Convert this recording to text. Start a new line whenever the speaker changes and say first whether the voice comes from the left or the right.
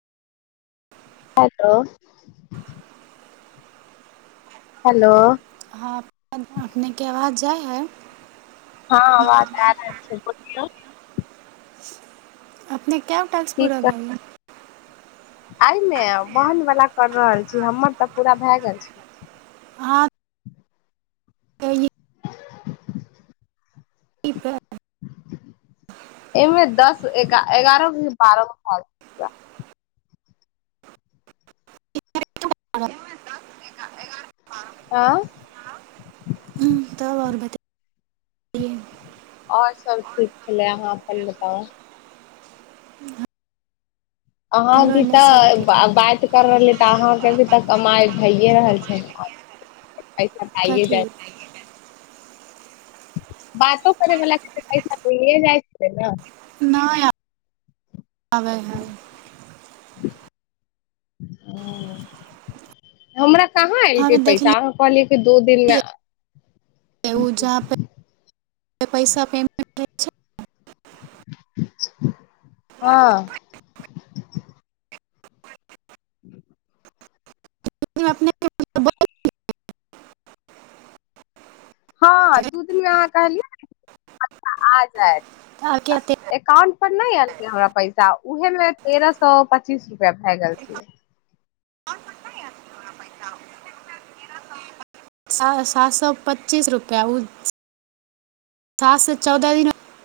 left: hello hello
right: हँ अपने के आवाज जाय आंय
left: हँ आवाज आ रहल छै बोलियौ
right: अपने कै गो टास्क पूरा
left: ठीक
right: भेल
left: एहिमे बहन वला कर रहल छी हमर तऽ पूरा भए गेल छै
right: आ
left: [inaudible]
right: ई पर
left: एहिमे दस एगारह से बारह गो भेल छै पुरा
right: दस एगारह
left: आँ
right: हँ तब आओर बता हूँ [inaudible]
left: आओर सभ ठीक छलै अहाँ अपन बताउ अहां
right: हमरो
left: भी ते
right: एने सब ठीक हइ
left: बात कर रहले ते अहां के भी त कमाई भैए रहल छै [unintelligible] पैसा खाइए
right: कथी
left: जाइ बातो करै वला के तऽ पैसा मिलिये जाय छै न
right: नै या आबै
left: रूम [inaudible] कहाँ
right: हमे
left: एलकै पैसा अहाँ कहलिए दो दिनमे
right: उ जा प पैसा पेमेंट ठीक छै
left: हँ ह [inaudible]
right: िनने [inaudible]
left: हँ दू दिनमे अहाँ कहलियै ने सायद
right: आके अते
left: एकाउंट पर नहि एलतै हमरा पैसा उहे मे तेरह सए पच्चीस रुपआ भए गेल छलै
right: आओर पैसा नै आएल सा सात सए पच्चीस रुपैआ उ सात सँ चौदह दिन